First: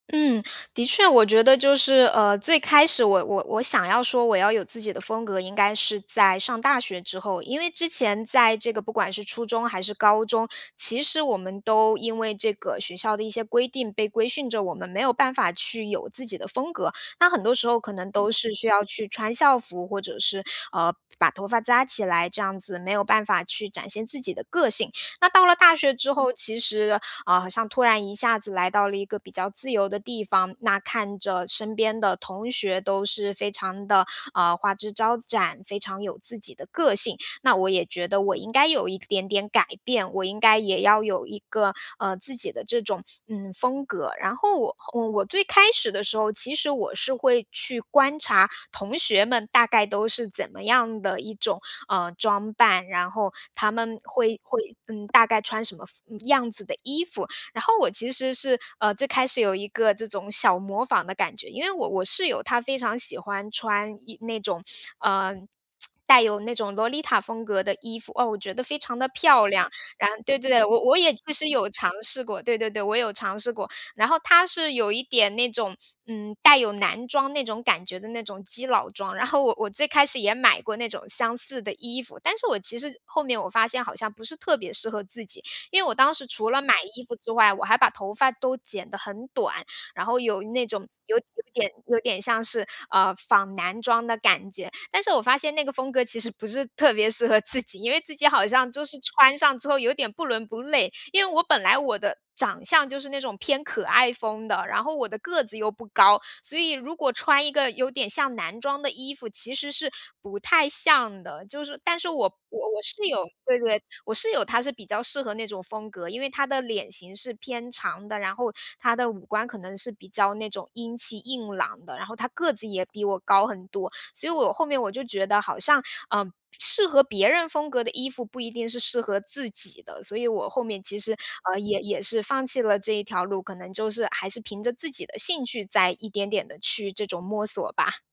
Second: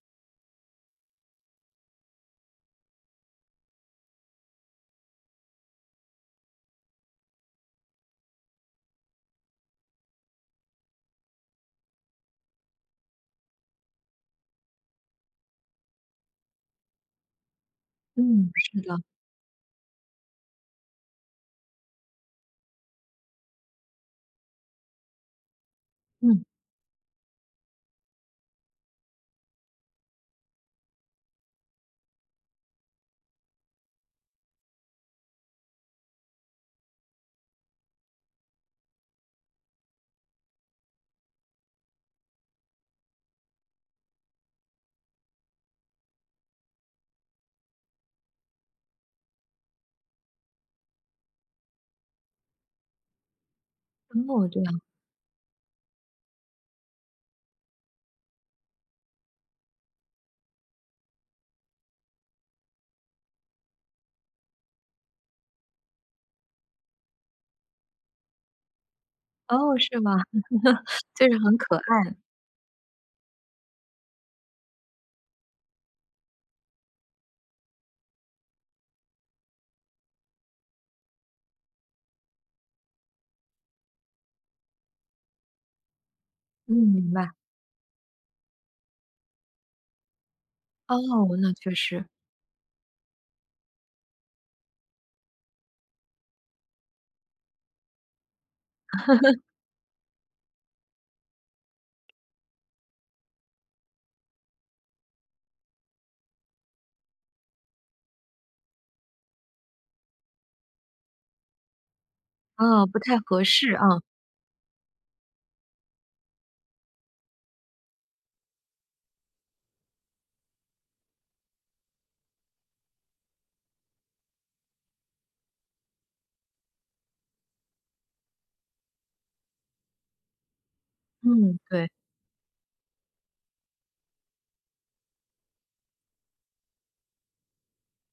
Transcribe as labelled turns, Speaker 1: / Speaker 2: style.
Speaker 1: 嗯，的确我觉得就是，呃，最开始我我我想要说我要有自己的风格，应该是在上大学之后。因为之前在这个不管是初中还是高中，其实我们都因为这个学校的一些规定，被规训着我们没有办法去有自己的风格，那很多时候可能都
Speaker 2: 嗯，
Speaker 1: 是需
Speaker 2: 是
Speaker 1: 要
Speaker 2: 的。
Speaker 1: 去穿校服，或者是，呃，把头发扎起来，这样子没有办法去展现自己的个性。那到了大学之后
Speaker 2: 嗯。
Speaker 1: 其实啊，好像突然一下子来到了一个比较自由的地方，那看着身边的同学都是非常地，呃，花枝招展，非常有自己的个性，那我也觉得我应该有一点点改变，我应该也要有一个，呃，自己的这种，嗯，风格。然后我我最开始的时候，其实我是会去观察同学们大概都是怎么样的一种，呃，装扮，然后他们会
Speaker 2: 哦，这
Speaker 1: 会，
Speaker 2: 样。
Speaker 1: 嗯，大概穿什么风样子的衣服。然后我其实是，呃，最开始有一个这种小模仿的感觉，因为我我室友她非常喜欢穿一那种，呃，带有那种萝丽塔风格的衣服。哦，我觉得非常地漂亮。
Speaker 2: 哦，是
Speaker 1: 然
Speaker 2: 吗？
Speaker 1: 后，对对对，我我 也
Speaker 2: 就
Speaker 1: 其
Speaker 2: 是
Speaker 1: 实
Speaker 2: 很可
Speaker 1: 有尝
Speaker 2: 爱。
Speaker 1: 试过对对对，我有尝试过。然后她是有一点那种，嗯，带有男装那种感觉的那种基佬装，然后我我最开始也买过那种相似的衣服，但是我其实后面我发现好像不是特别适合自己。因为我当时除了
Speaker 2: 嗯，
Speaker 1: 买衣
Speaker 2: 明
Speaker 1: 服
Speaker 2: 白。
Speaker 1: 之外，我还把头发都剪得很短，然后有那种
Speaker 2: 哦，
Speaker 1: 有有
Speaker 2: 那
Speaker 1: 点
Speaker 2: 确
Speaker 1: 有
Speaker 2: 实。
Speaker 1: 点像是，呃，仿男装的感觉。但是我发现那个风格其实不是特别适合自己，因为自己好像就是穿上之后有点不伦不类。因为我本来，我的长相就是那种偏可爱风的，然后我的个子又不高，所以如果穿一个有点像男装的衣服，其实是不太像的。就是但是我我我
Speaker 2: 啊，不
Speaker 1: 室
Speaker 2: 太
Speaker 1: 友
Speaker 2: 合
Speaker 1: 对
Speaker 2: 适
Speaker 1: 对，
Speaker 2: 啊。
Speaker 1: 我室友她是比较适合那种风格，因为她的脸型是偏长的，然后她的五官可能是比较那种英气硬朗的，然后她个子也比我高很多。所以我后面我就觉得好像，嗯，适合别人风格的衣服不一定是适合自己的，所以我后面其实，
Speaker 2: 嗯，
Speaker 1: 呃，也
Speaker 2: 对。
Speaker 1: 也是放弃了这一条路，可能就是还是凭着自己的兴趣再一点点地去这种摸索吧。